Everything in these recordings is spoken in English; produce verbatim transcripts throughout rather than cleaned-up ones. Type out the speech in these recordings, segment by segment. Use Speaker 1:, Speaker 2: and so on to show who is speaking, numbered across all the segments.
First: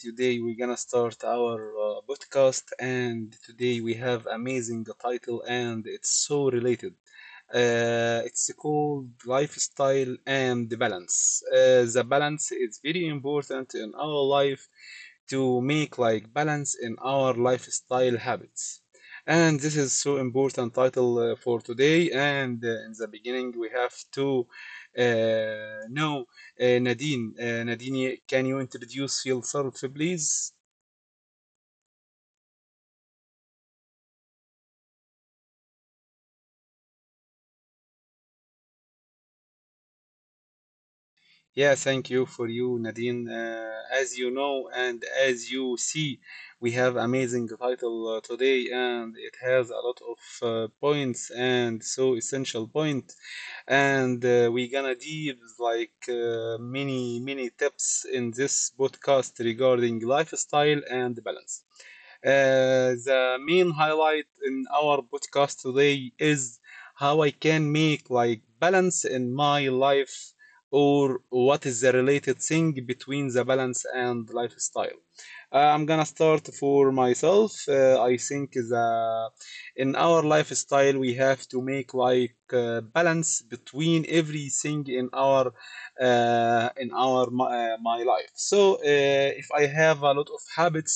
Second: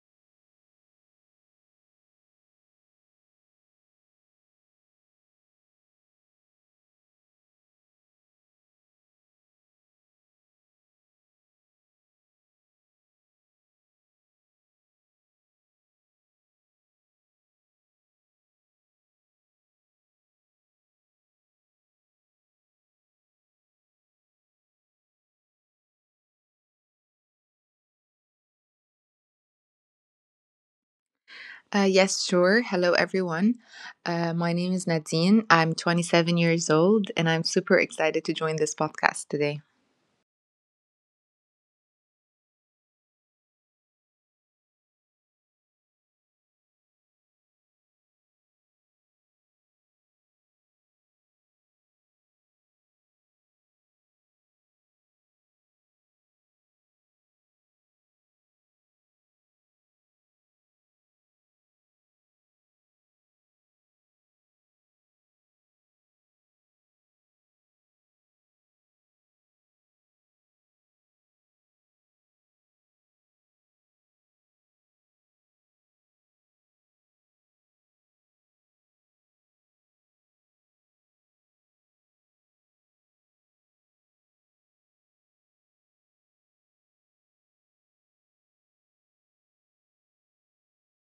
Speaker 1: Today we're gonna start our uh, podcast, and today we have amazing title, and it's so related. Uh, it's called lifestyle and the balance. Uh, the balance is very important in our life to make like balance in our lifestyle habits. And this is so important title uh, for today. And uh, in the beginning, we have to uh, know uh, Nadine, uh, Nadine, can you introduce yourself, please?
Speaker 2: Uh, yes, sure. Hello, everyone. Uh, my name is Nadine. I'm twenty-seven years old, and I'm super excited to join this podcast today.
Speaker 1: Yeah, thank you for you, Nadine. Uh, as you know and as you see, we have amazing title uh, today, and it has a lot of uh, points and so essential point. And uh, we gonna deep like uh, many many tips in this podcast regarding lifestyle and balance. Uh, the main highlight in our podcast today is how I can make like balance in my life or what is the related thing between the balance and lifestyle. Uh, I'm gonna start for myself. Uh, I think the in our lifestyle we have to make like uh, balance between everything in our uh, in our my, uh, my life. So uh, if I have a lot of habits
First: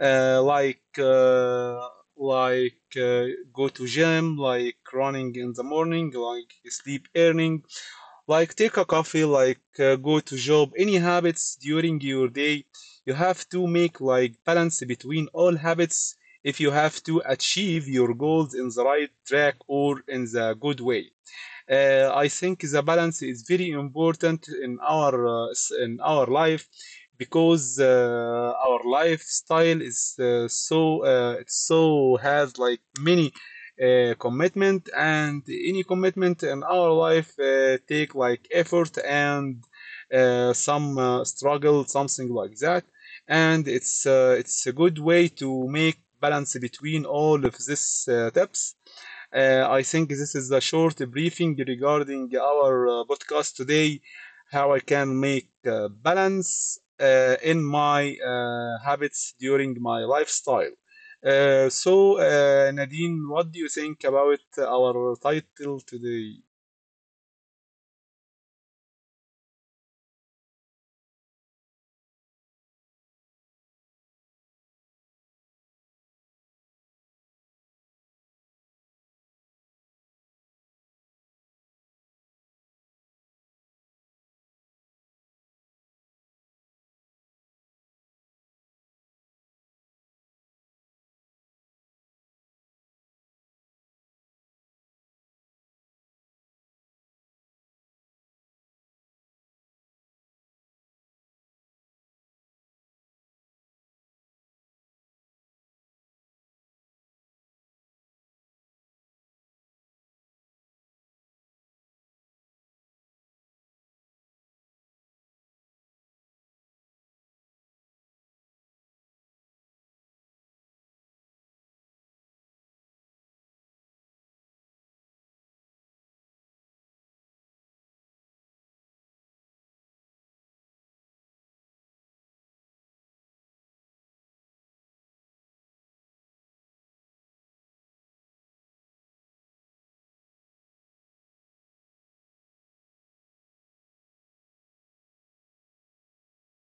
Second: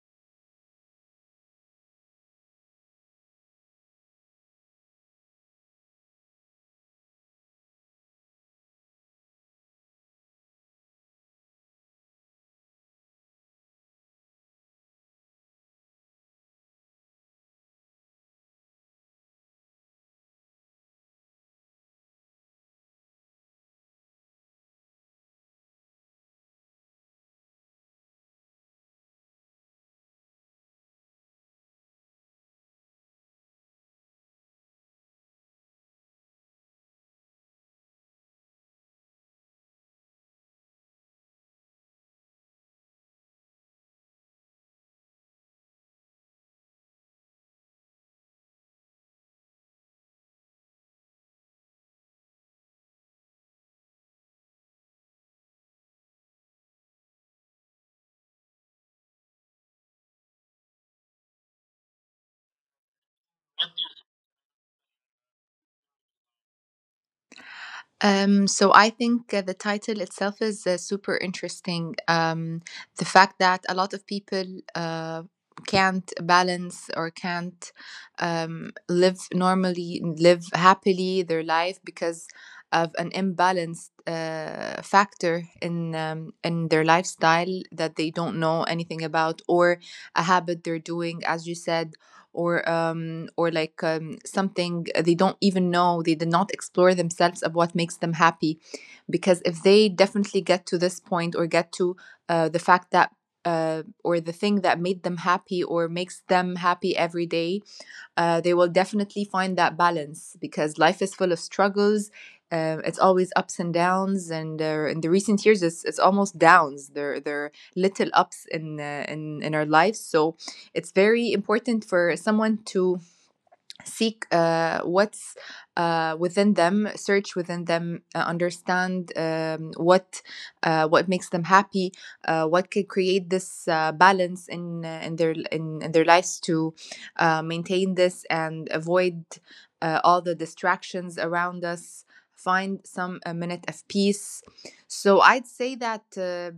Speaker 1: uh, like uh, like uh, go to gym, like running in the morning, like sleep earning, like take a coffee, like uh, go to job. Any habits during your day, you have to make like balance between all habits if you have to achieve your goals in the right track or in the good way. Uh, I think the balance is very important in our uh, in our life because uh, our lifestyle is uh, so uh, it so has like many uh, commitment and any commitment in our life uh, take like effort and uh, some uh, struggle something like that and it's uh, it's a good way to make balance between all of these uh, tips. uh, I think this is a short briefing regarding our uh, podcast today, how I can make uh, balance uh, in my uh, habits during my lifestyle. Uh, so, uh, Nadine, what do you think about our title today?
Speaker 2: Um, so I think uh, the title itself is uh, super interesting. Um, the fact that a lot of people uh, can't balance or can't um, live normally, live happily their life because of an imbalanced uh, factor in um, in their lifestyle that they don't know anything about, or a habit they're doing, as you said, or um, or like um, something they don't even know, they did not explore themselves of what makes them happy. Because if they definitely get to this point or get to uh, the fact that uh, or the thing that made them happy or makes them happy every day, uh, they will definitely find that balance, because life is full of struggles. Uh, it's always ups and downs, and uh, in the recent years it's, it's almost downs. There there are little ups in, uh, in in our lives, so it's very important for someone to seek uh, what's uh, within them, search within them, uh, understand um, what uh, what makes them happy, uh, what can create this uh, balance in uh, in their in, in their lives to uh, maintain this and avoid uh, all the distractions around us. Find some a minute of peace. So I'd say that. Uh,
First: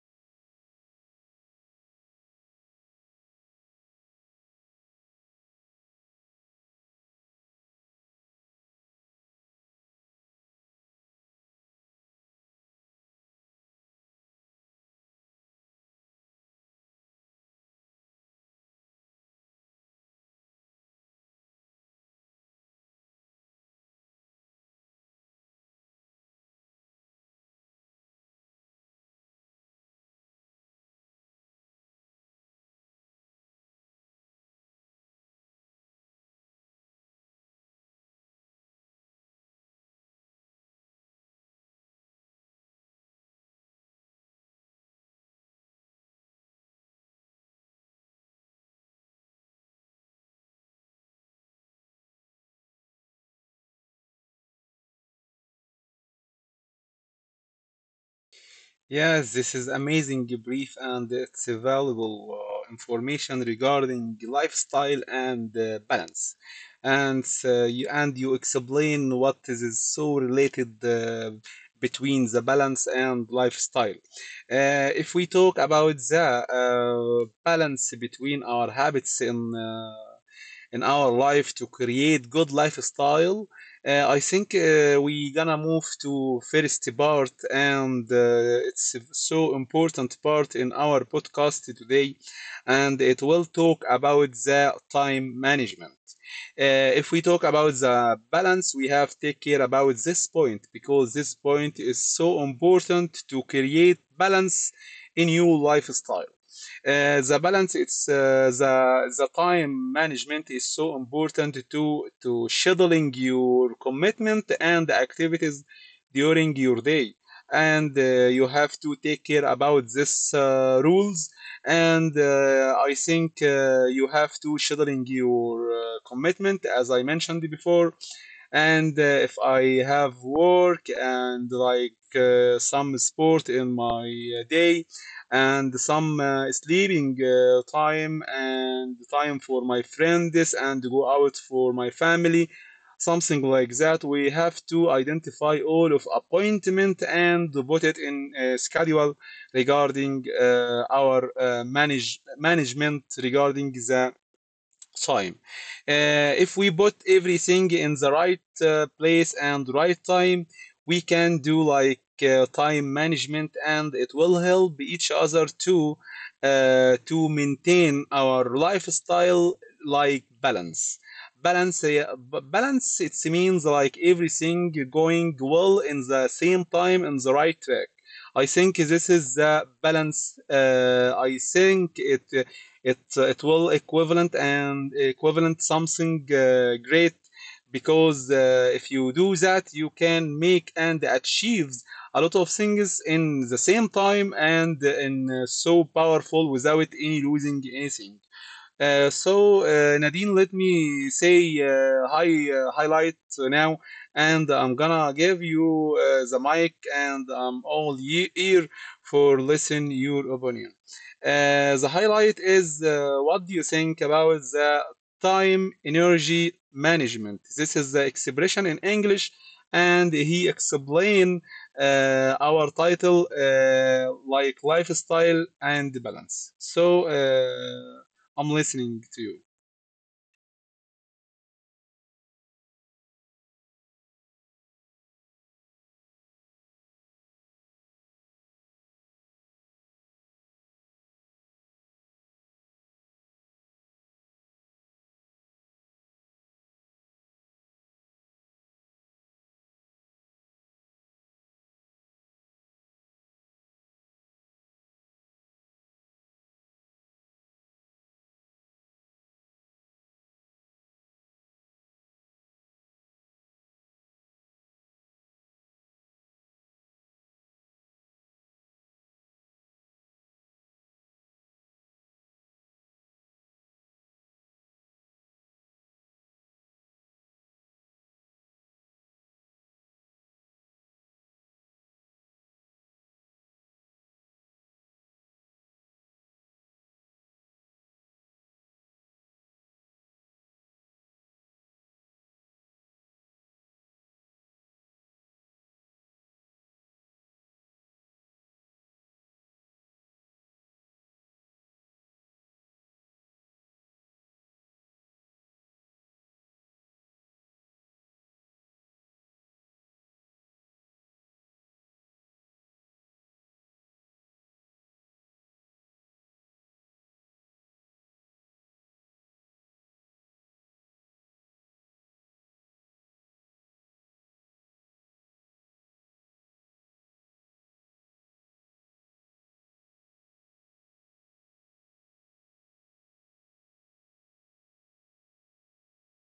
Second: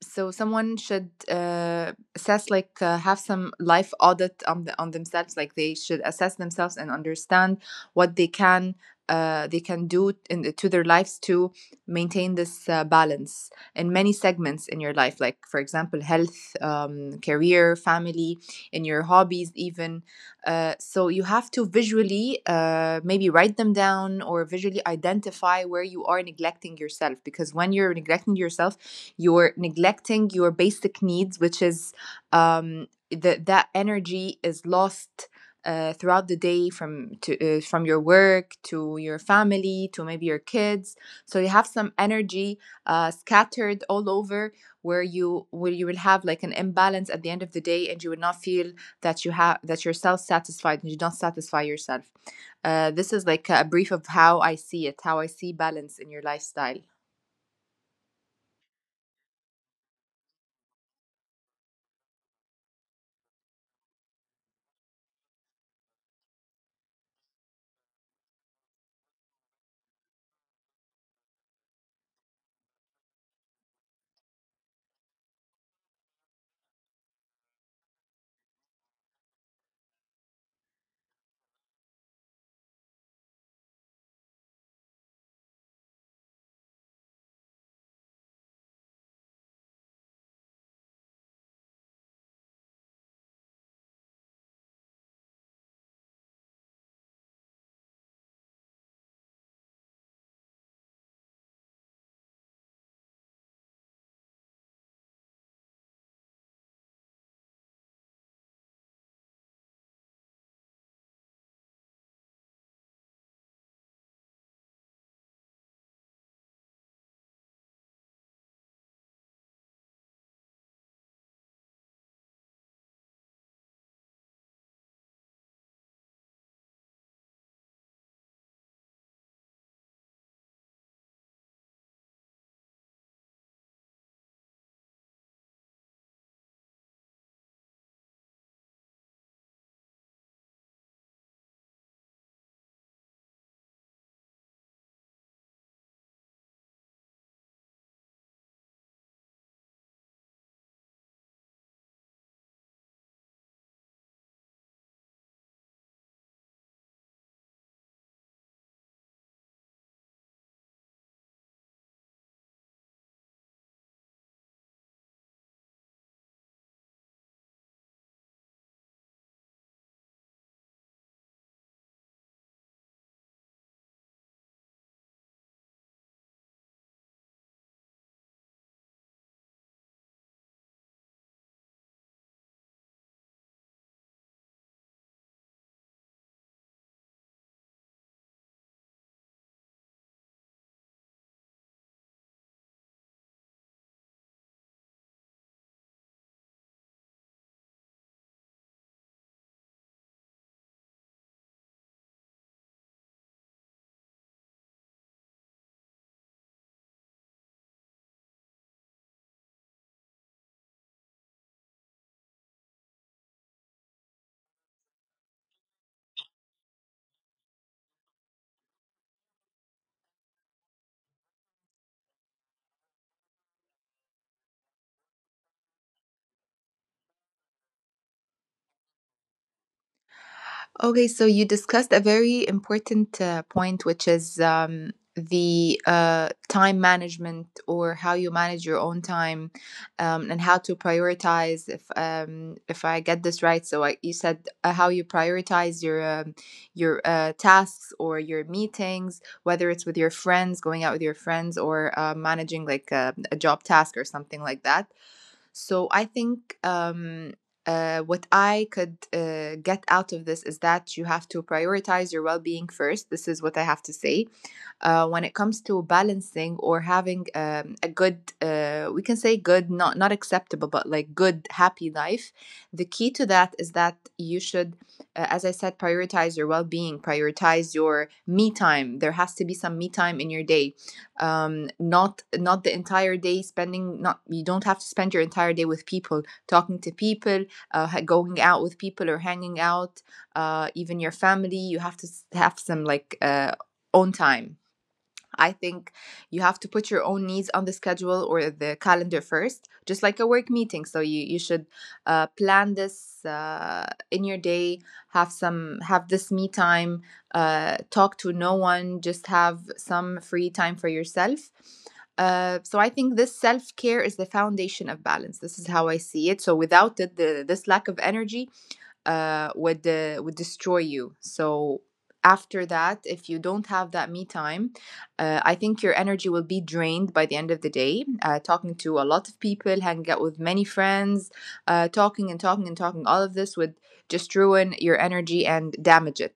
Speaker 2: so someone should uh, assess, like uh, have some life audit on the, on themselves. Like, they should assess themselves and understand what they can uh, they can do in, to their lives to maintain this uh, balance in many segments in your life, like for example health, um, career, family, in your hobbies even. Uh, so you have to visually uh, maybe write them down or visually identify where you are neglecting yourself, because when you're neglecting yourself, you're neglecting your basic needs, which is um, that that energy is lost uh, throughout the day, from to uh, from your work to your family to maybe your kids. So you have some energy uh, scattered all over, where you where you will have like an imbalance at the end of the day, and you will not feel that you have that you're self-satisfied and you don't satisfy yourself. Uh, this is like a brief of how I see it, how I see balance in your lifestyle.
Speaker 1: Yes, this is amazing brief and it's a valuable uh, information regarding lifestyle and uh, balance. And uh, you and you explain what is so related uh, between the balance and lifestyle. Uh, if we talk about the uh, balance between our habits in uh, in our life to create good lifestyle, uh, I think uh, we gonna move to first part, and uh, it's a so important part in our podcast today, and it will talk about the time management. Uh, if we talk about the balance, we have take care about this point because this point is so important to create balance in your lifestyle. Uh, the balance it's uh, the the time management is so important to to scheduling your commitment and activities during your day and uh, you have to take care about this uh, rules and uh, i think uh, you have to scheduling your uh, commitment as I mentioned before, and uh, if I have work and like uh, some sport in my uh, day and some uh, sleeping uh, time and time for my friends and go out for my family something like that. We have to identify all of appointment and put it in a schedule regarding uh, our uh, manage management regarding the time. Uh, if we put everything in the right uh, place and right time, we can do like uh, time management, and it will help each other to uh, to maintain our lifestyle like balance. Balance, uh, balance. It means like everything going well in the same time in the right track. I think this is the balance. Uh, I think it. uh, it uh, it will equivalent and equivalent something uh, great because uh, if you do that you can make and achieve a lot of things in the same time and in uh, so powerful without any losing anything. Uh, so, uh, Nadine, let me say uh, hi, uh, highlight now, and I'm gonna give you uh, the mic, and I'm all ye ear for listen your opinion. Uh, the highlight is uh, what do you think about the time energy management? This is the expression in English, and he explain uh, our title uh, like lifestyle and balance. So. Uh, I'm listening to you.
Speaker 2: Okay, so you discussed a very important uh, point, which is um, the uh, time management, or how you manage your own time, um, and how to prioritize. If um, if I get this right, so I, you said uh, how you prioritize your um, your uh, tasks or your meetings, whether it's with your friends, going out with your friends, or uh, managing like a, a job task or something like that. So I think um, uh, what I could uh, get out of this is that you have to prioritize your well being first. This is what I have to say uh, when it comes to balancing or having um, a good, uh, we can say good, not not acceptable, but like good, happy life. The key to that is that you should, uh, as I said, prioritize your well being, prioritize your me time. There has to be some me time in your day. Um, not not the entire day spending. Not, you don't have to spend your entire day with people, talking to people, uh, going out with people or hanging out. Uh, even your family, you have to have some like uh, own time. I think you have to put your own needs on the schedule or the calendar first, just like a work meeting. So you you should uh, plan this uh, in your day. Have some have this me time. Uh, talk to no one. Just have some free time for yourself. Uh, so I think this self care is the foundation of balance. This is how I see it. So without it, the, this lack of energy uh, would uh, would destroy you. So after that, if you don't have that me time, uh, I think your energy will be drained by the end of the day. Uh, talking to a lot of people, hanging out with many friends, uh, talking and talking and talking, all of this would just ruin your energy and damage it.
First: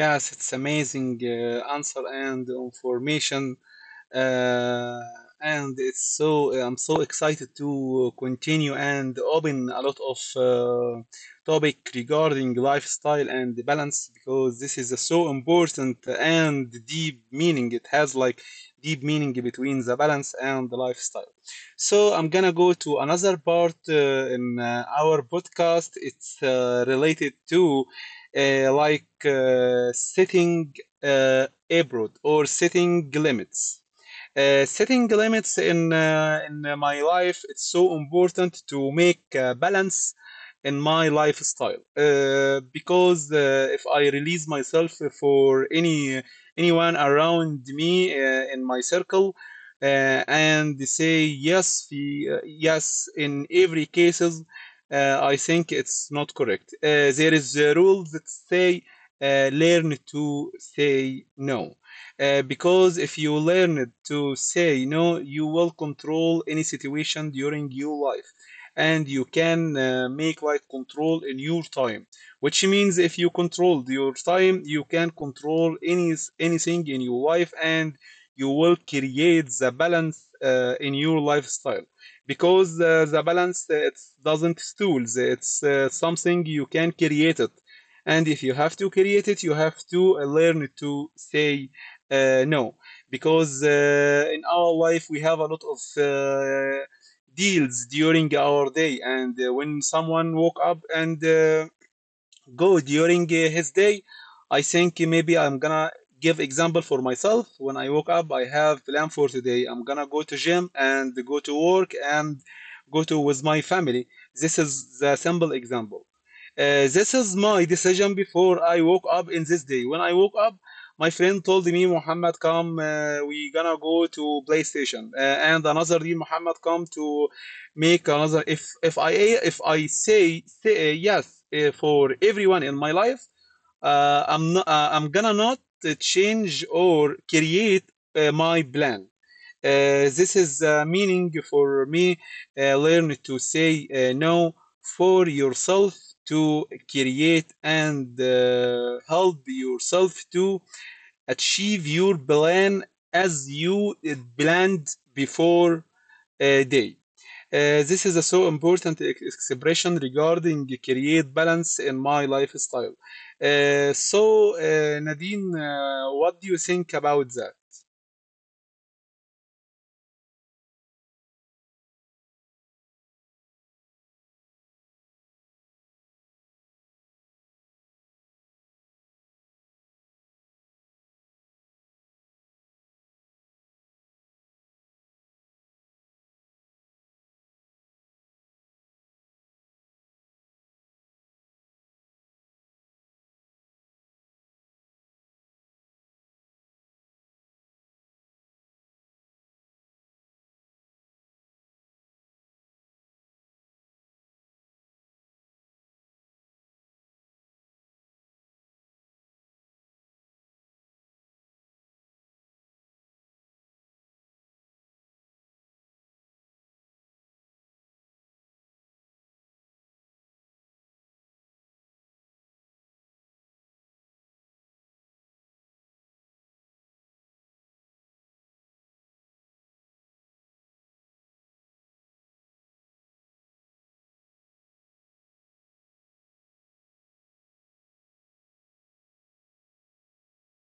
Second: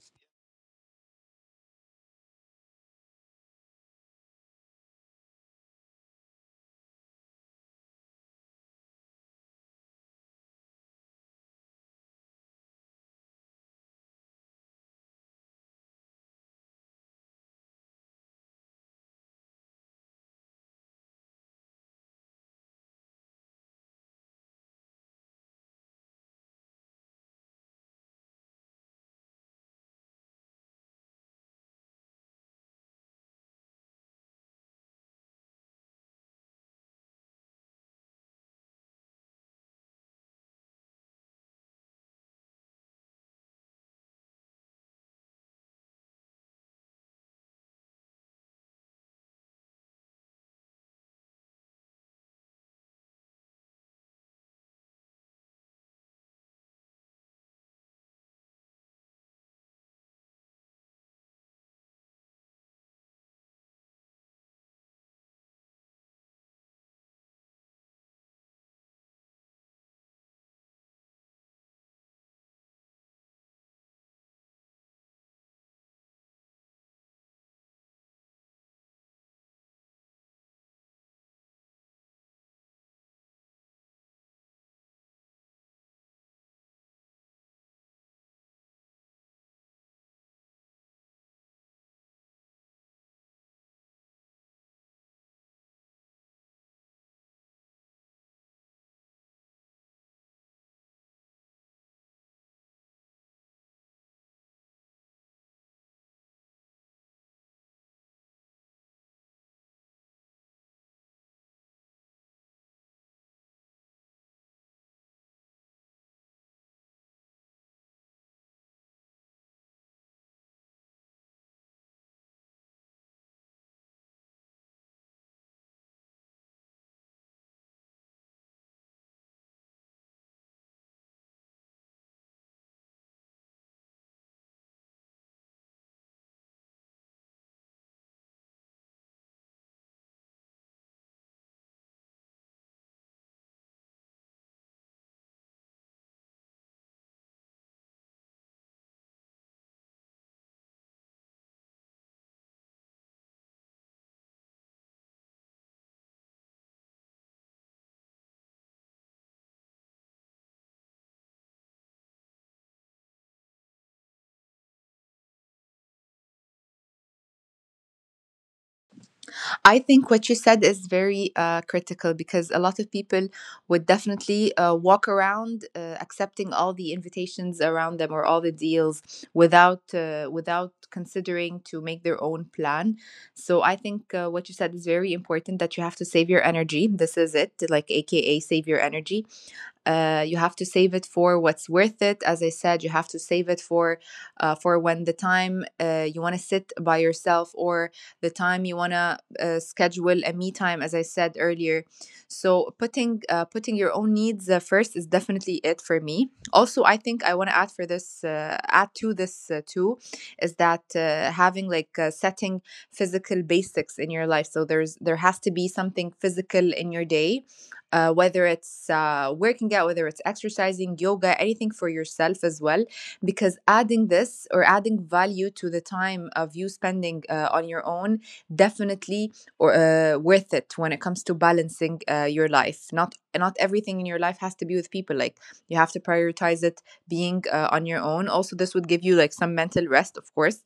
Speaker 1: Yes, it's amazing uh, answer and information. uh, and it's so I'm so excited to continue and open a lot of uh, topic regarding lifestyle and the balance because this is a so important and deep meaning. It has like deep meaning between the balance and the lifestyle. So I'm gonna go to another part uh, in uh, our podcast. It's uh, related to uh, like uh, setting uh, abroad or setting limits. Uh, setting limits in uh, in uh, my life it's so important to make uh, balance in my lifestyle uh, because uh, if I release myself for any anyone around me uh, in my circle uh, and they say yes في, uh, yes in every cases. uh, I think it's not correct. Uh, there is a rule that say uh, learn to say no uh, because if you learn to say no, you will control any situation during your life and you can uh, make like control in your time, which means if you control your time you can control any anything in your life and you will create the balance uh, in your lifestyle because uh, the balance uh, it doesn't stools it's uh, something you can create it. And if you have to create it you have to uh, learn to say uh, no, because uh, in our life we have a lot of uh, deals during our day, and uh, when someone woke up and uh, go during uh, his day. I think maybe I'm gonna give example for myself. When I woke up I have plan for today, I'm gonna go to gym and go to work and go to with my family. This is the simple example. Uh, this is my decision before I woke up in this day. When I woke up, my friend told me, Muhammad, come, uh, we gonna go to PlayStation. Uh, and another day, Muhammad, come to make another. If if i if i say say uh, yes uh, for everyone in my life, uh, i'm not uh, I'm gonna not uh, change or create uh, my plan. Uh, this is uh, meaning for me. Uh, learn to say uh, no for yourself to create and uh, help yourself to achieve your plan as you uh, planned before a day. Uh, this is a so important ex- expression regarding create balance in my lifestyle. Uh, so, uh, Nadine, uh, what do you think about that?
Speaker 2: I think what you said is very uh, critical, because a lot of people would definitely uh, walk around uh, accepting all the invitations around them or all the deals without uh, without considering to make their own plan. So I think uh, what you said is very important, that you have to save your energy. This is it, like A K A save your energy. Uh, you have to save it for what's worth it. As I said, you have to save it for uh, for when the time uh, you want to sit by yourself, or the time you want to uh, schedule a me time, as I said earlier. So putting uh, putting your own needs uh, first is definitely it for me. Also, I think I want to add for this uh, add to this uh, too, is that uh, having like uh, setting physical basics in your life. So there's there has to be something physical in your day, uh, whether it's uh, working out, whether it's exercising, yoga, anything for yourself as well. Because adding this or adding value to the time of you spending uh, on your own, definitely or uh, worth it when it comes to balancing uh, your life. Not not everything in your life has to be with people. Like, you have to prioritize it, being uh, on your own also. This would give you like some mental rest, of course,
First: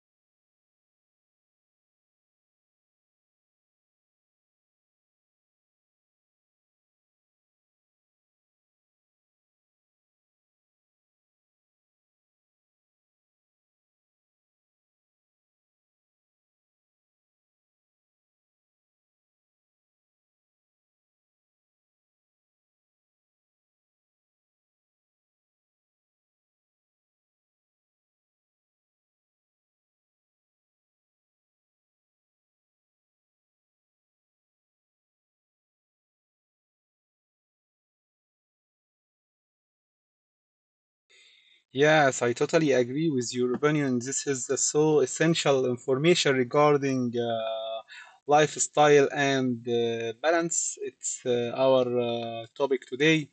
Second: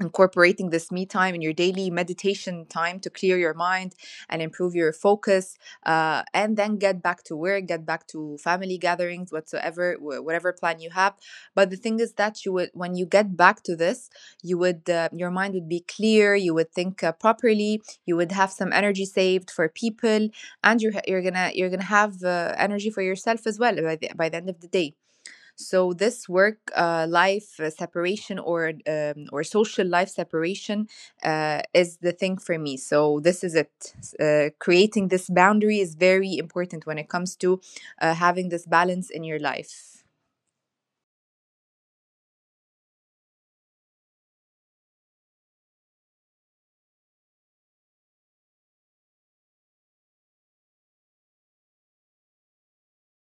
Speaker 2: incorporating this me time in your daily meditation time to clear your mind and improve your focus uh, and then get back to work, get back to family gatherings, whatsoever, wh- whatever plan you have. But the thing is that you would, when you get back to this, you would, uh, your mind would be clear, you would think uh, properly, you would have some energy saved for people, and you're, you're gonna you're gonna have uh, energy for yourself as well by the, by the end of the day. So this work uh, life uh, separation, or um, or social life separation, uh, is the thing for me. So this is it. S- Uh, creating this boundary is very important when it comes to uh, having this balance in your life.
Speaker 1: Yes, I totally agree with your opinion. This is the so essential information regarding uh, lifestyle and uh, balance. It's uh, our uh, topic today,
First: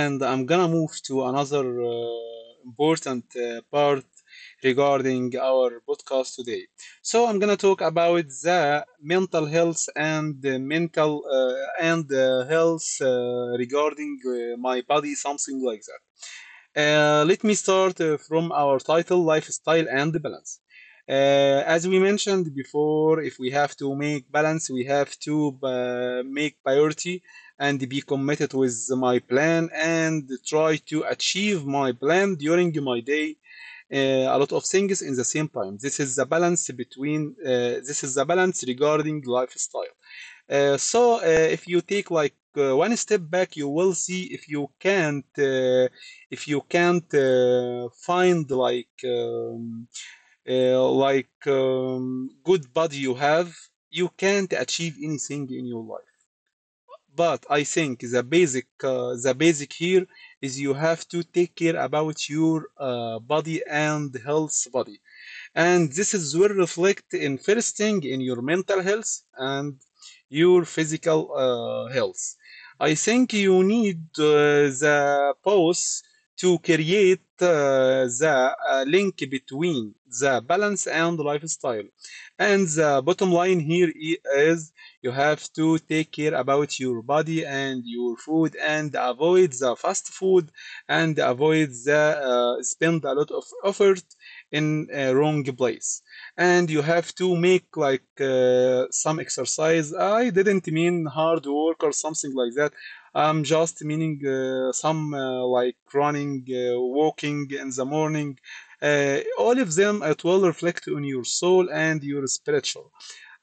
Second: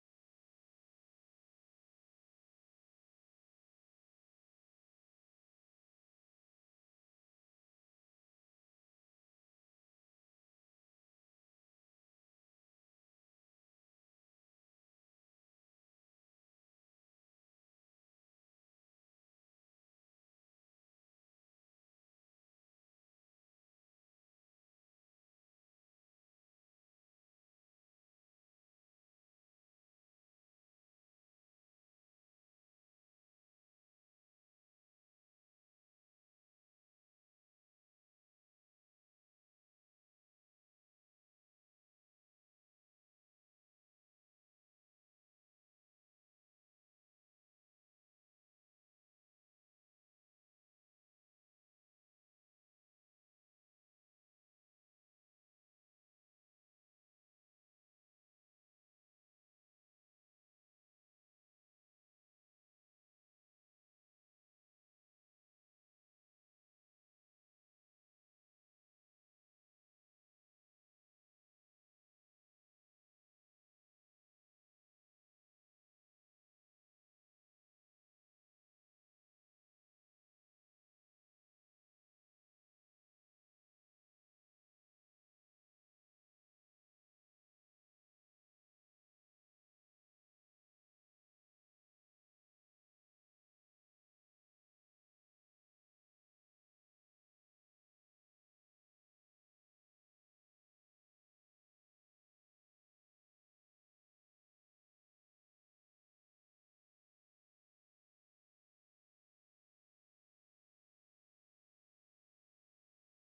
Speaker 1: and I'm gonna move to another uh, important uh, part regarding our podcast today. So I'm gonna talk about the mental health and the mental uh, and uh, health uh, regarding uh, my body, something like that. Uh, let me start uh, from our title lifestyle and balance. Uh, as we mentioned before, if we have to make balance, we have to uh, make priority and be committed with my plan and try to achieve my plan during my day. Uh, a lot of things in the same time. This is the balance between. Uh, this is the balance regarding lifestyle. Uh, so uh, if you take like uh, one step back, you will see if you can't uh, if you can't uh, find like um, uh, like um, good body you have, you can't achieve anything in your life. But I think the basic uh, the basic here is you have to take care about your uh, body and health body, and this is will reflect in first thing in your mental health and your physical uh, health. I think you need uh, the pause to create uh, the uh, link between the balance and lifestyle, and the bottom line here is you have to take care about your body and your food and avoid the fast food and avoid the uh, spend a lot of effort in a wrong place, and you have to make like uh, some exercise. I didn't mean hard work or something like that. I'm just meaning uh, some uh, like running uh, walking in the morning. Uh, all of them it will reflect on your soul and your spiritual.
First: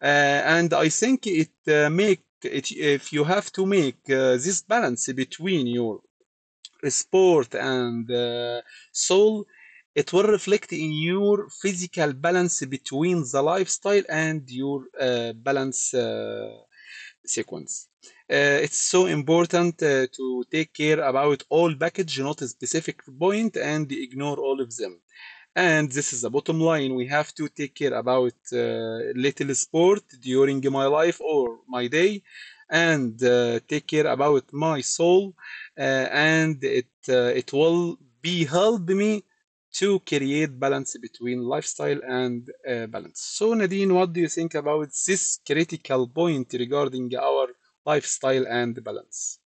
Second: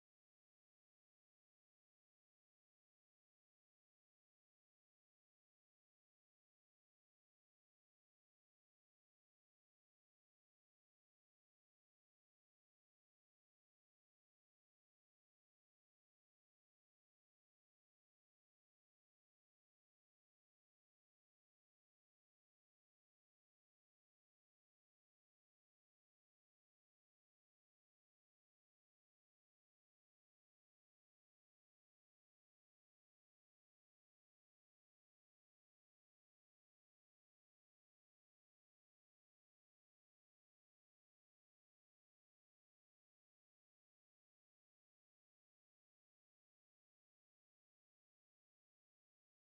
Speaker 1: Uh, and i think it uh, make it if you have to make uh, this balance between your sport and uh, soul, it will reflect in your physical balance between the lifestyle and your uh, balance uh, sequence. Uh, it's so important uh, to take care about all package, not a specific point and ignore all of them. And this is the bottom line. We have to take care about uh, little sport during my life or my day, and uh, take care about my soul, uh, and it uh, it will be help me to create balance between lifestyle and uh, balance. So Nadine, what do you think about this critical point regarding our lifestyle and balance?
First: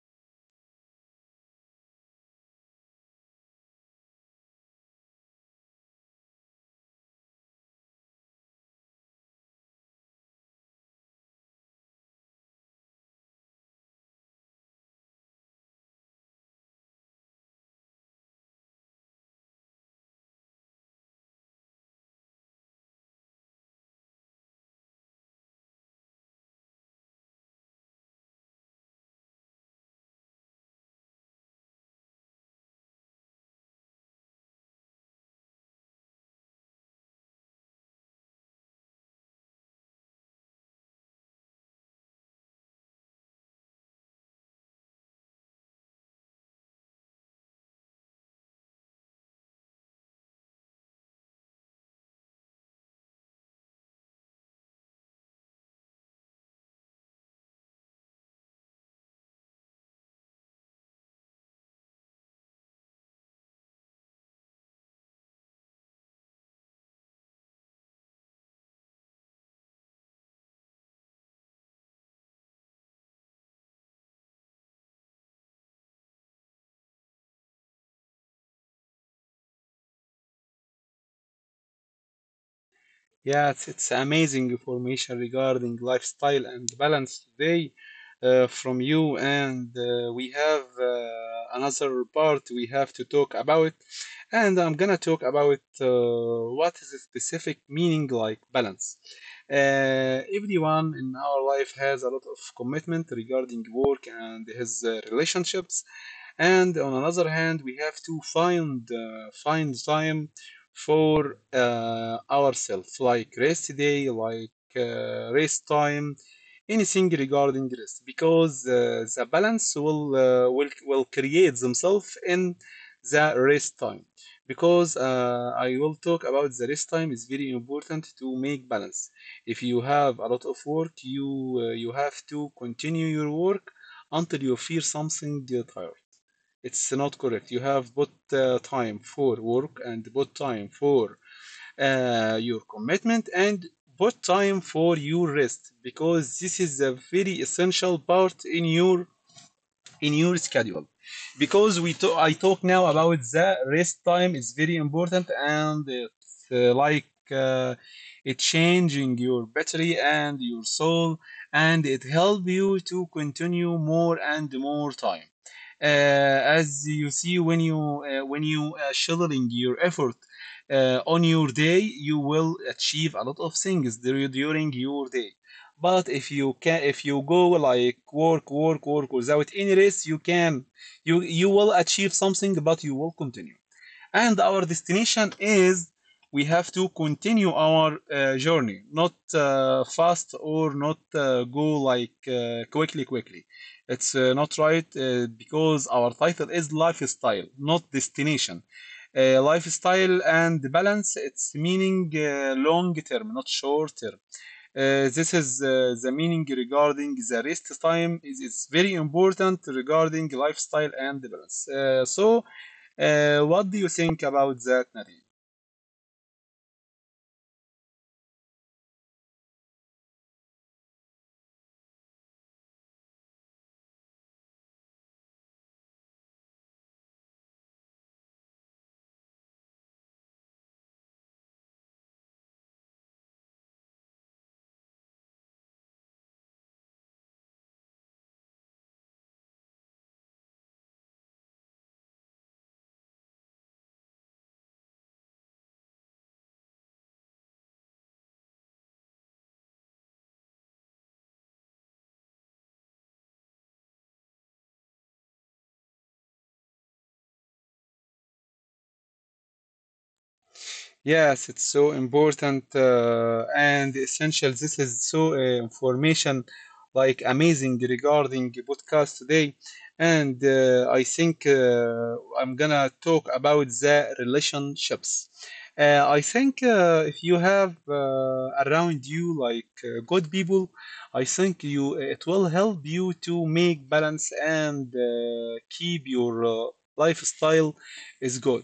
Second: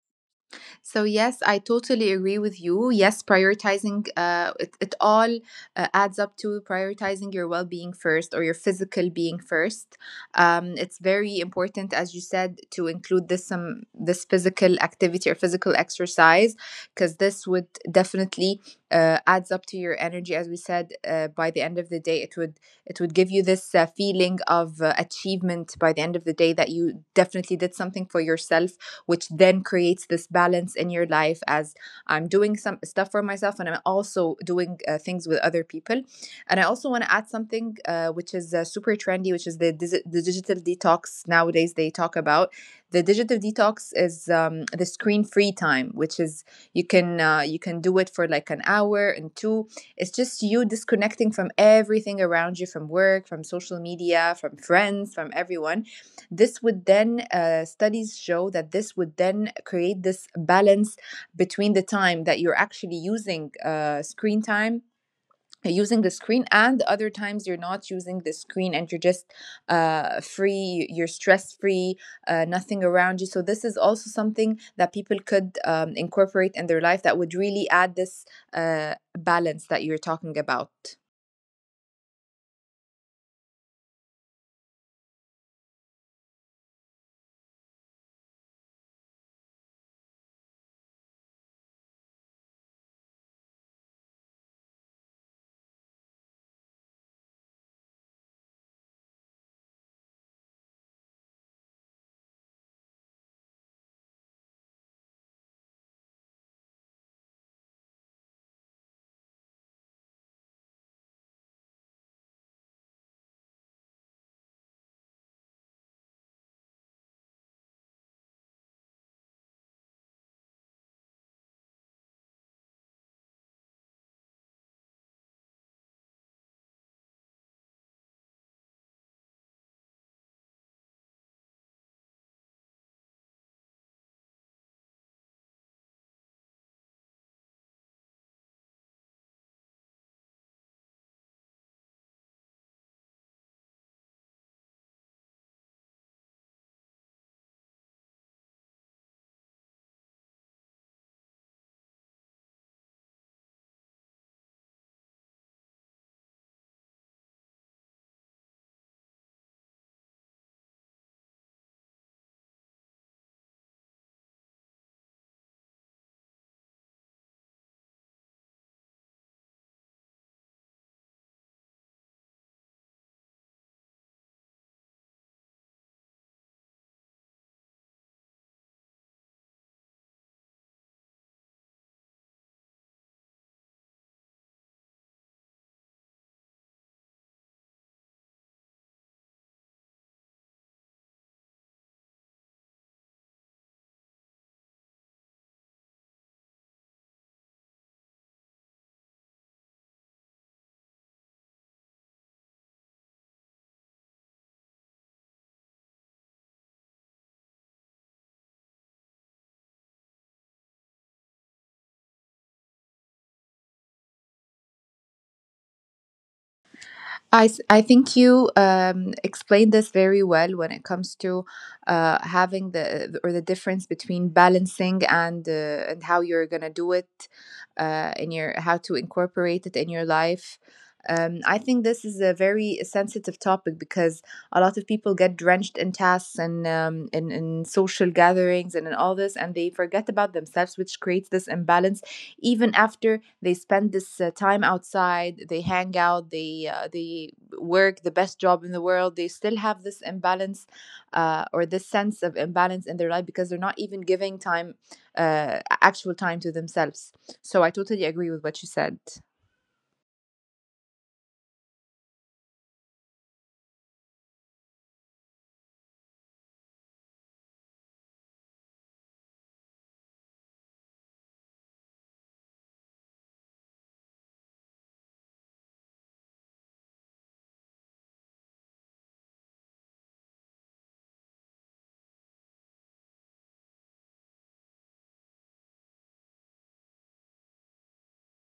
Speaker 2: So, yes, I totally agree with you. Yes, prioritizing uh, it, it all uh, adds up to prioritizing your well being first, or your physical being first. Um, it's very important, as you said, to include this some this physical activity or physical exercise, because this would definitely uh, adds up to your energy. As we said, uh, by the end of the day, it would, it would give you this uh, feeling of uh, achievement by the end of the day, that you definitely did something for yourself, which then creates this balance in your life, as I'm doing some stuff for myself and I'm also doing uh, things with other people. And I also want to add something uh, which is uh, super trendy, which is the, dis- the digital detox nowadays they talk about. The digital detox is um, the screen free time, which is you can uh, you can do it for like an hour and two. It's just you disconnecting from everything around you, from work, from social media, from friends, from everyone. This would then, uh, studies show that this would then create this balance between the time that you're actually using uh, screen time. Using the screen, and other times you're not using the screen and you're just uh, free, you're stress free, uh, nothing around you. So, this is also something that people could um, incorporate in their life that would really add this uh, balance that you're talking about.
Speaker 1: Yeah, it's, it's amazing information regarding lifestyle and balance today uh, from you. And uh, we have uh, another part we have to talk about. And I'm gonna talk about uh, what is a specific meaning like balance. Uh, everyone in our life has a lot of commitment regarding work and his uh, relationships, and on another hand we have to find uh, find time for uh, ourselves, like rest day, like uh, rest time, anything regarding rest, because uh, the balance will, uh, will will create themselves in the rest time, because uh, I will talk about the rest time is very important to make balance. If you have a lot of work, you uh, you have to continue your work until you feel something tired. It's not correct. You have put uh, time for work and put time for uh, your commitment, and put time for your rest, because this is a very essential part in your in your schedule, because we to- I talk now about the rest time is very important, and it's uh, like uh, it changing your battery and your soul, and it help you to continue more and more time. Uh, as you see, when you uh, when you uh, scheduling your effort uh, on your day, you will achieve a lot of things during your day. But if you can, if you go like work, work, work without any rest, you can, you you will achieve something, but you will continue. And our destination is we have to continue our uh, journey, not uh, fast, or not uh, go like uh, quickly, quickly. It's uh, not right, uh, because our title is lifestyle, not destination. Uh, lifestyle and balance, it's meaning uh, long term, not short term. Uh, this is uh, the meaning regarding the rest time, it's very important regarding lifestyle and balance. Uh, so, uh, what do you think about that, Nadia?
Speaker 2: I th- I think you um, explained this very well when it comes to uh, having the or the difference between balancing and uh, and how you're gonna do it uh, in your, how to incorporate it in your life. Um, I think this is a very sensitive topic because a lot of people get drenched in tasks and um, in, in social gatherings and in all this, and they forget about themselves, which creates this imbalance even after they spend this uh, time outside, they hang out, they uh, they work the best job in the world, they still have this imbalance, uh, or this sense of imbalance in their life because they're not even giving time, uh, actual time to themselves. So I totally agree with what you said.
Speaker 1: Yes, it's so important uh, and essential. This is so uh, information like amazing regarding podcast today. And uh, I think uh, I'm gonna talk about the relationships. Uh, I think uh, if you have uh, around you like uh, good people, I think you it will help you to make balance and uh, keep your uh, lifestyle is good,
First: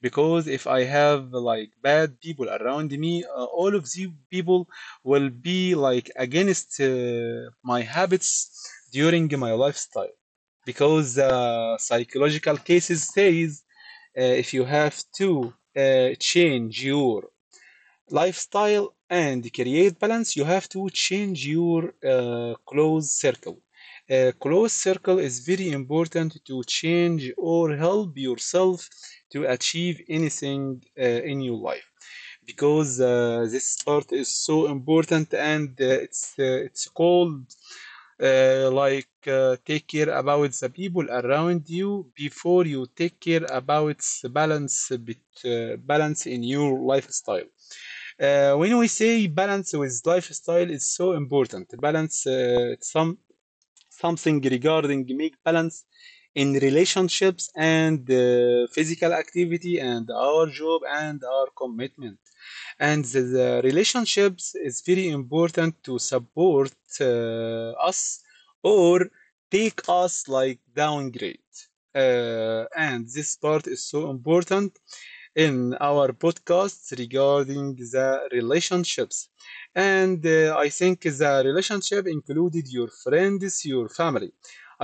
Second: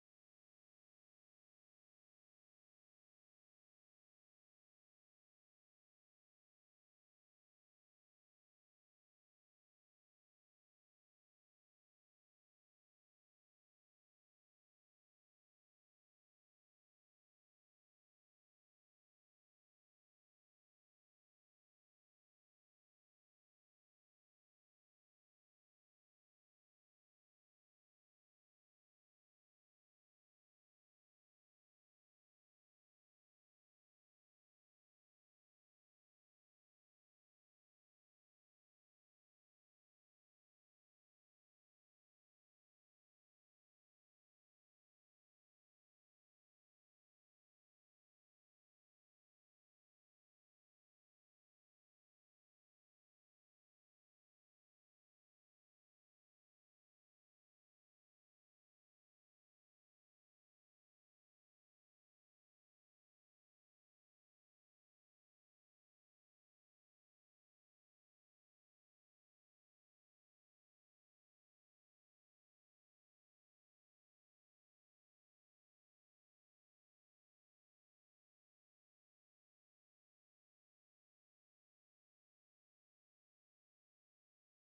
Speaker 1: because if I have like bad people around me, uh, all of these people will be like against uh, my habits during my lifestyle. Because uh, psychological cases says uh, if you have to uh, change your lifestyle and create balance, you have to change your uh, close circle. Uh, close circle is very important to change or help yourself to achieve anything uh, in your life, because uh, this part is so important, and uh, it's uh, it's called uh, like uh, take care about the people around you before you take care about the balance bit, uh, balance in your lifestyle. Uh, when we say balance with lifestyle, it's so important. Balance, uh, some something regarding make balance in relationships and uh, physical activity and our job and our commitment. And the, the relationships is very important to support uh, us or take us like downgrade. Uh, and this part is so important in our podcasts regarding the relationships. And uh, I think the relationship included your friends, your family.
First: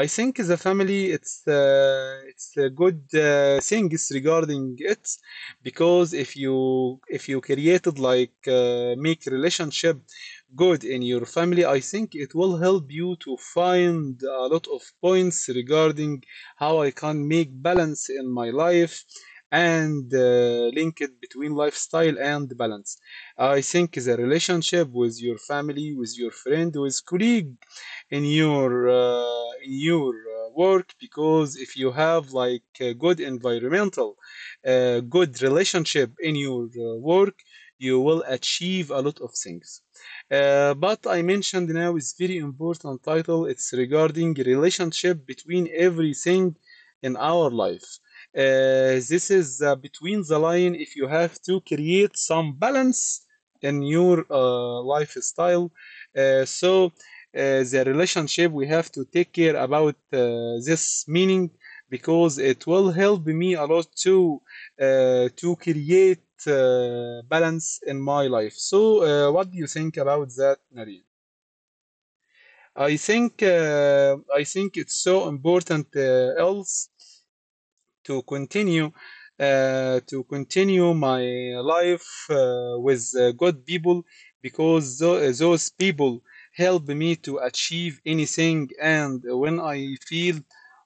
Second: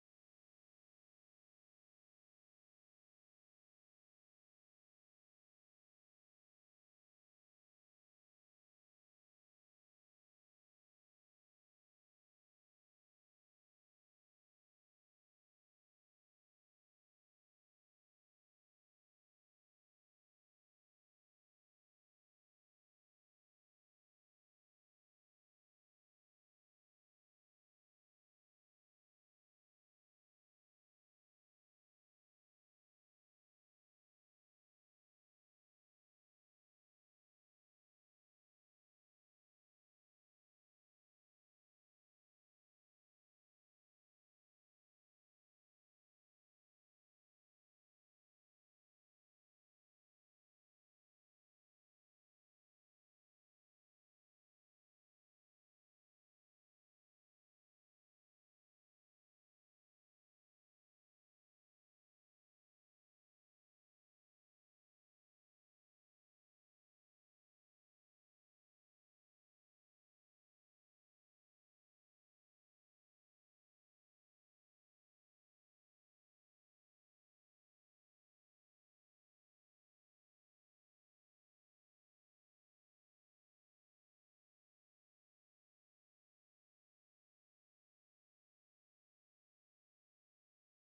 Speaker 1: I think the family it's uh, it's a good uh, things regarding it, because if you if you created like uh, make relationship good in your family, I think it will help you to find a lot of points regarding how I can make balance in my life, and uh, link it between lifestyle and balance. I think the relationship with your family, with your friend, with colleague in your uh, in your uh, work, because if you have like a good environmental uh, good relationship in your uh, work, you will achieve a lot of things. Uh, but I mentioned now is very important title, it's regarding relationship between everything in our life. Uh, this is uh, between the line, if you have to create some balance in your uh, lifestyle. uh, so uh, the relationship, we have to take care about uh, this meaning, because it will help me a lot to uh, to create uh, balance in my life. So uh, what do you think about that, Narin? I think uh, I think it's so important uh, else to continue uh, to continue my life uh, with uh, good people, because those people help me to achieve anything, and when I feel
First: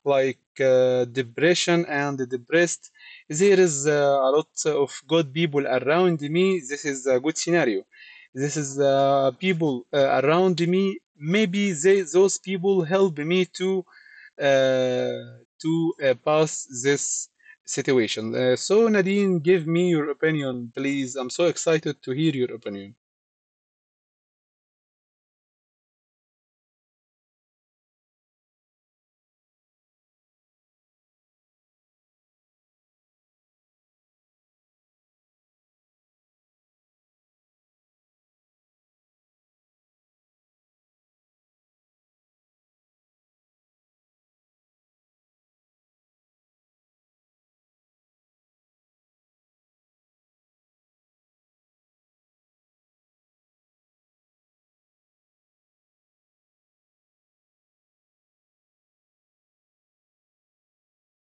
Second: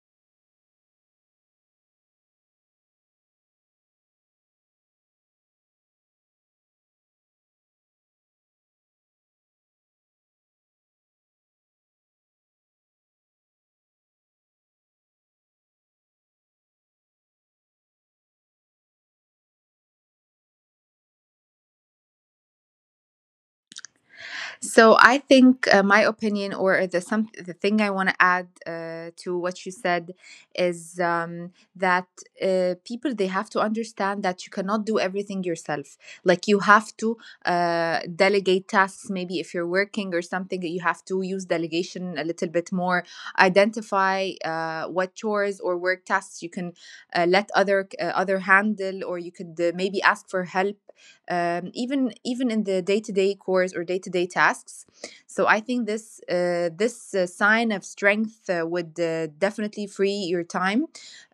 Speaker 1: like uh, depression and depressed, there is uh, a lot of good people around me. This is a good scenario. This is uh, people uh, around me, maybe they, those people help me to uh to uh, pass this situation. Uh, so, Nadine, give me your opinion, please. I'm so excited to hear your opinion.
Speaker 2: So I think uh, my opinion, or the some the thing I want to add uh, to what you said, is um, that uh, people, they have to understand that you cannot do everything yourself. Like, you have to uh, delegate tasks. Maybe if you're working or something, you have to use delegation a little bit more. Identify uh, what chores or work tasks you can uh, let other uh, other handle, or you could uh, maybe ask for help, um, even even in the day-to-day chores or day-to-day tasks. So I think this uh, this uh, sign of strength uh, would uh, definitely free your time,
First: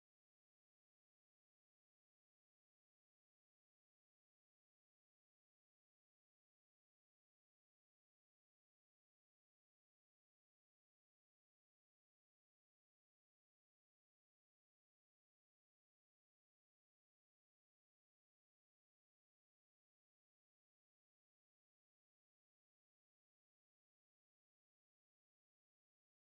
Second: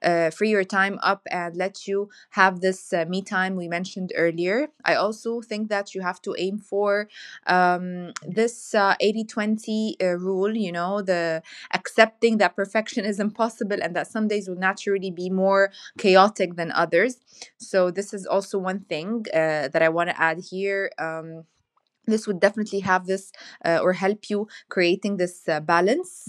Speaker 2: uh, free your time up and let you have this uh, me time we mentioned earlier. I also think that you have to aim for um, this uh, eighty twenty uh, rule, you know, the accepting that perfection is impossible and that some days will naturally be more chaotic than others. So this is also one thing uh, that I want to add here. Um, this would definitely have this, uh, or help you creating this uh, balance.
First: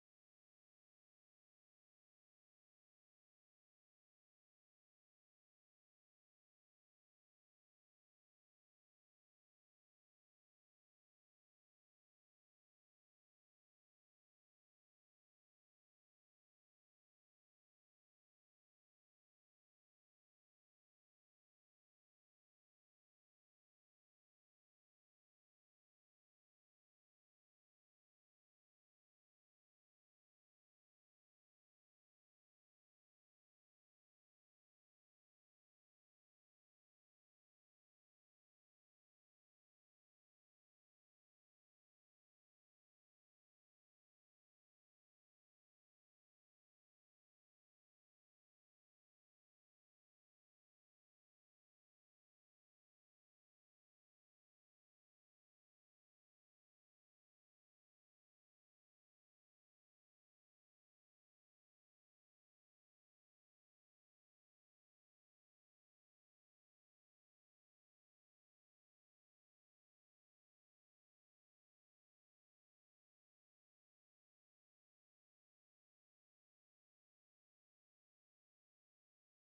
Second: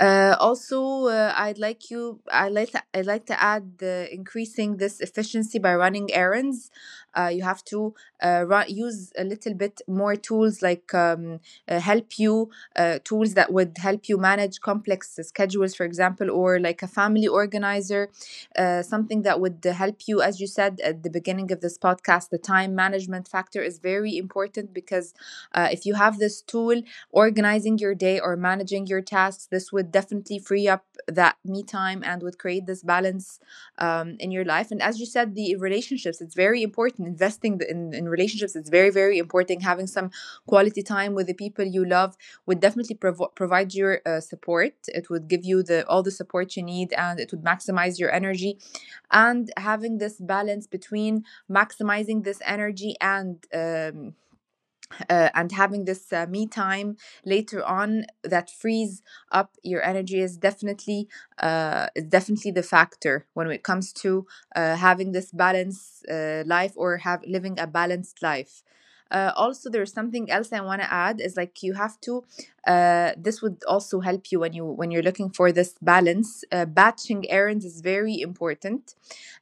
Speaker 2: uh, also, uh, I'd like you. I like. To- I'd like to add the increasing this efficiency by running errands. Uh, you have to uh, run, use a little bit more tools, like um, uh, help you uh, tools that would help you manage complex schedules, for example, or like a family organizer, uh, something that would help you. As you said at the beginning of this podcast, the time management factor is very important because uh, if you have this tool organizing your day or managing your tasks, this would definitely free up that me time and would create this balance um, in your life. And as you said, the relationships, it's very important. Investing in, in relationships, it's very, very important. Having some quality time with the people you love would definitely provo- provide your uh, support, it would give you the all the support you need, and it would maximize your energy. And having this balance between maximizing this energy and um, uh, and having this uh, me time later on that frees up your energy is definitely, uh, is definitely the factor when it comes to uh, having this balanced uh, life, or have living a balanced life. Uh, also, there's something else I want to add is like you have to. Uh, this would also help you when you when you're looking for this balance. Uh, batching errands is very important.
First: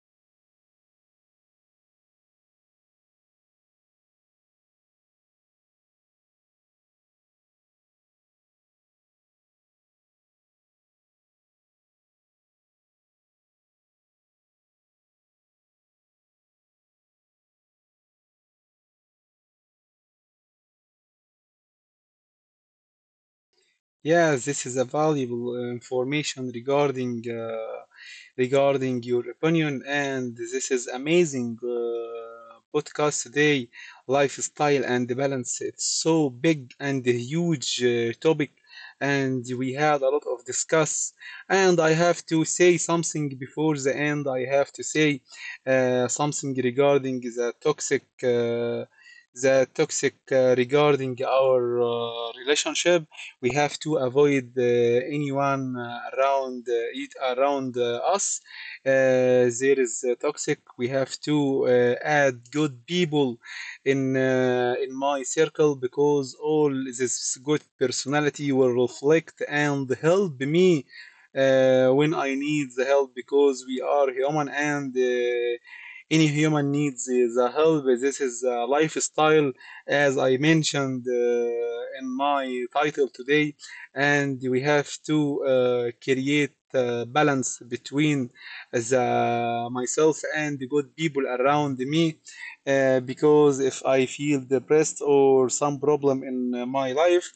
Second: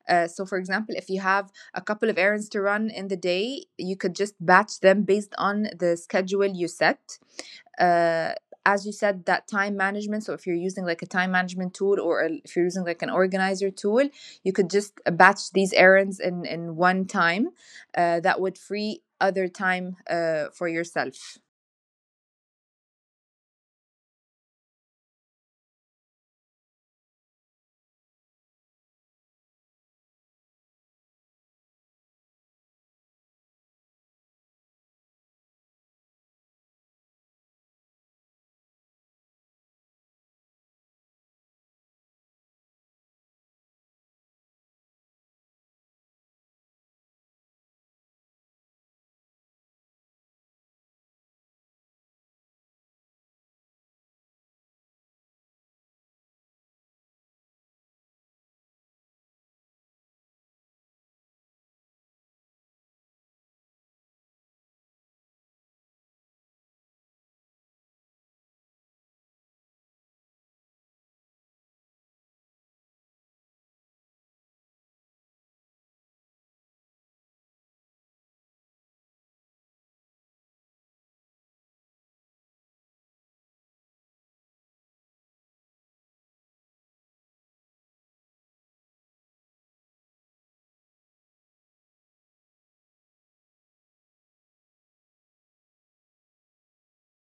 Speaker 2: uh, So, for example, if you have a couple of errands to run in the day, you could just batch them based on the schedule you set. Uh, as you said, that time management. So, if you're using like a time management tool or if you're using like an organizer tool, you could just batch these errands in, in one time. Uh, that would free other time uh, for yourself.
Speaker 1: Yeah, this is a valuable uh, information regarding uh, regarding your opinion. And this is amazing uh, podcast today, lifestyle and balance. It's so big and huge uh, topic, and we had a lot of discuss. And I have to say something before the end. I have to say uh, something regarding the toxic. Uh, the toxic uh, regarding our uh, relationship, we have to avoid uh, anyone uh, around uh, it around uh, us. Uh, there is uh, toxic, we have to uh, add good people in uh, in my circle, because all this good personality will reflect and help me uh, when I need the help, because we are human and uh, any human needs the help. This is a lifestyle, as I mentioned uh, in my title today, and we have to uh, create uh, balance between the myself and the good people around me. Uh, because if I feel depressed or some problem in uh, my life,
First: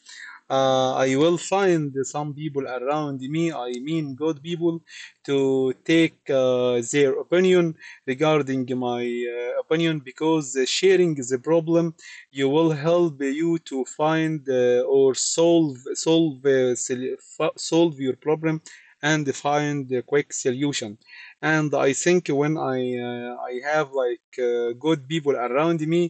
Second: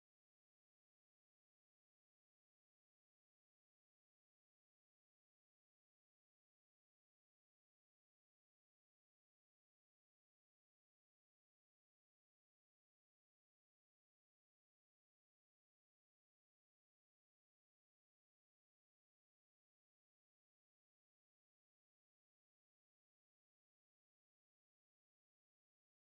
Speaker 1: uh, I will find some people around me, I mean good people, to take uh, their opinion regarding my uh, opinion, because sharing the problem you will help you to find uh, or solve solve uh, sol- fo- solve your problem and find a quick solution. And I think when I uh, I have like uh, good people around me,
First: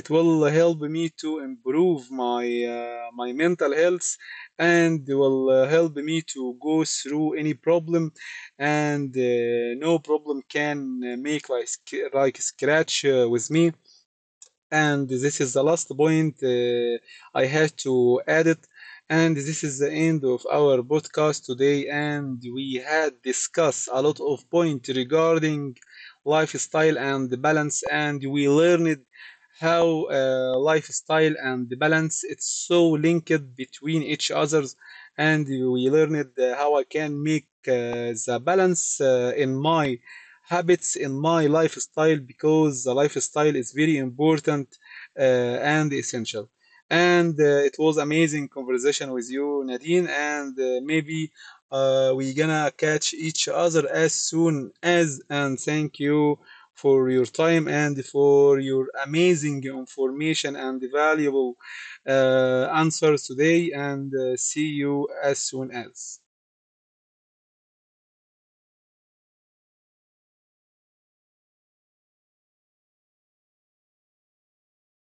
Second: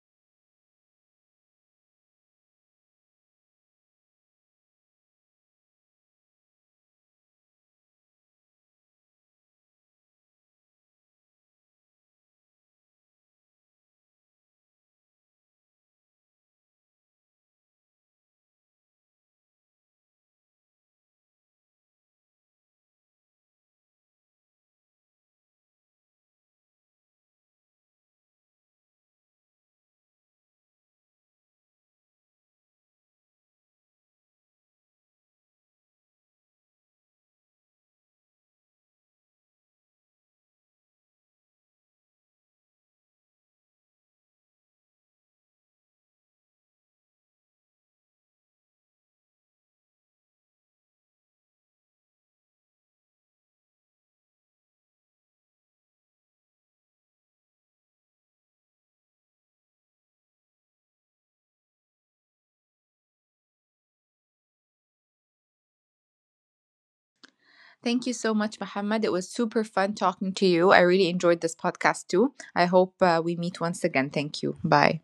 Speaker 1: it will help me to improve my uh, my mental health, and will uh, help me to go through any problem, and uh, no problem can uh, make like sc- like scratch uh, with me. And this is the last point uh, I have to add it. And this is the end of our podcast today, and we had discussed a lot of points regarding lifestyle and balance, and we learned how uh, lifestyle and balance it's so linked between each others, and we learned uh, how I can make uh, the balance uh, in my habits in my lifestyle, because the lifestyle is very important uh, and essential. And uh, it was amazing conversation with you, Nadine, and uh, maybe uh, we gonna catch each other as soon as. And thank you for your time and for your amazing information and valuable uh, answers today. And uh, see you as soon as.
Speaker 2: Thank you so much, Mohammed. It was super fun talking to you. I really enjoyed this podcast too. I hope uh, we meet once again. Thank you. Bye.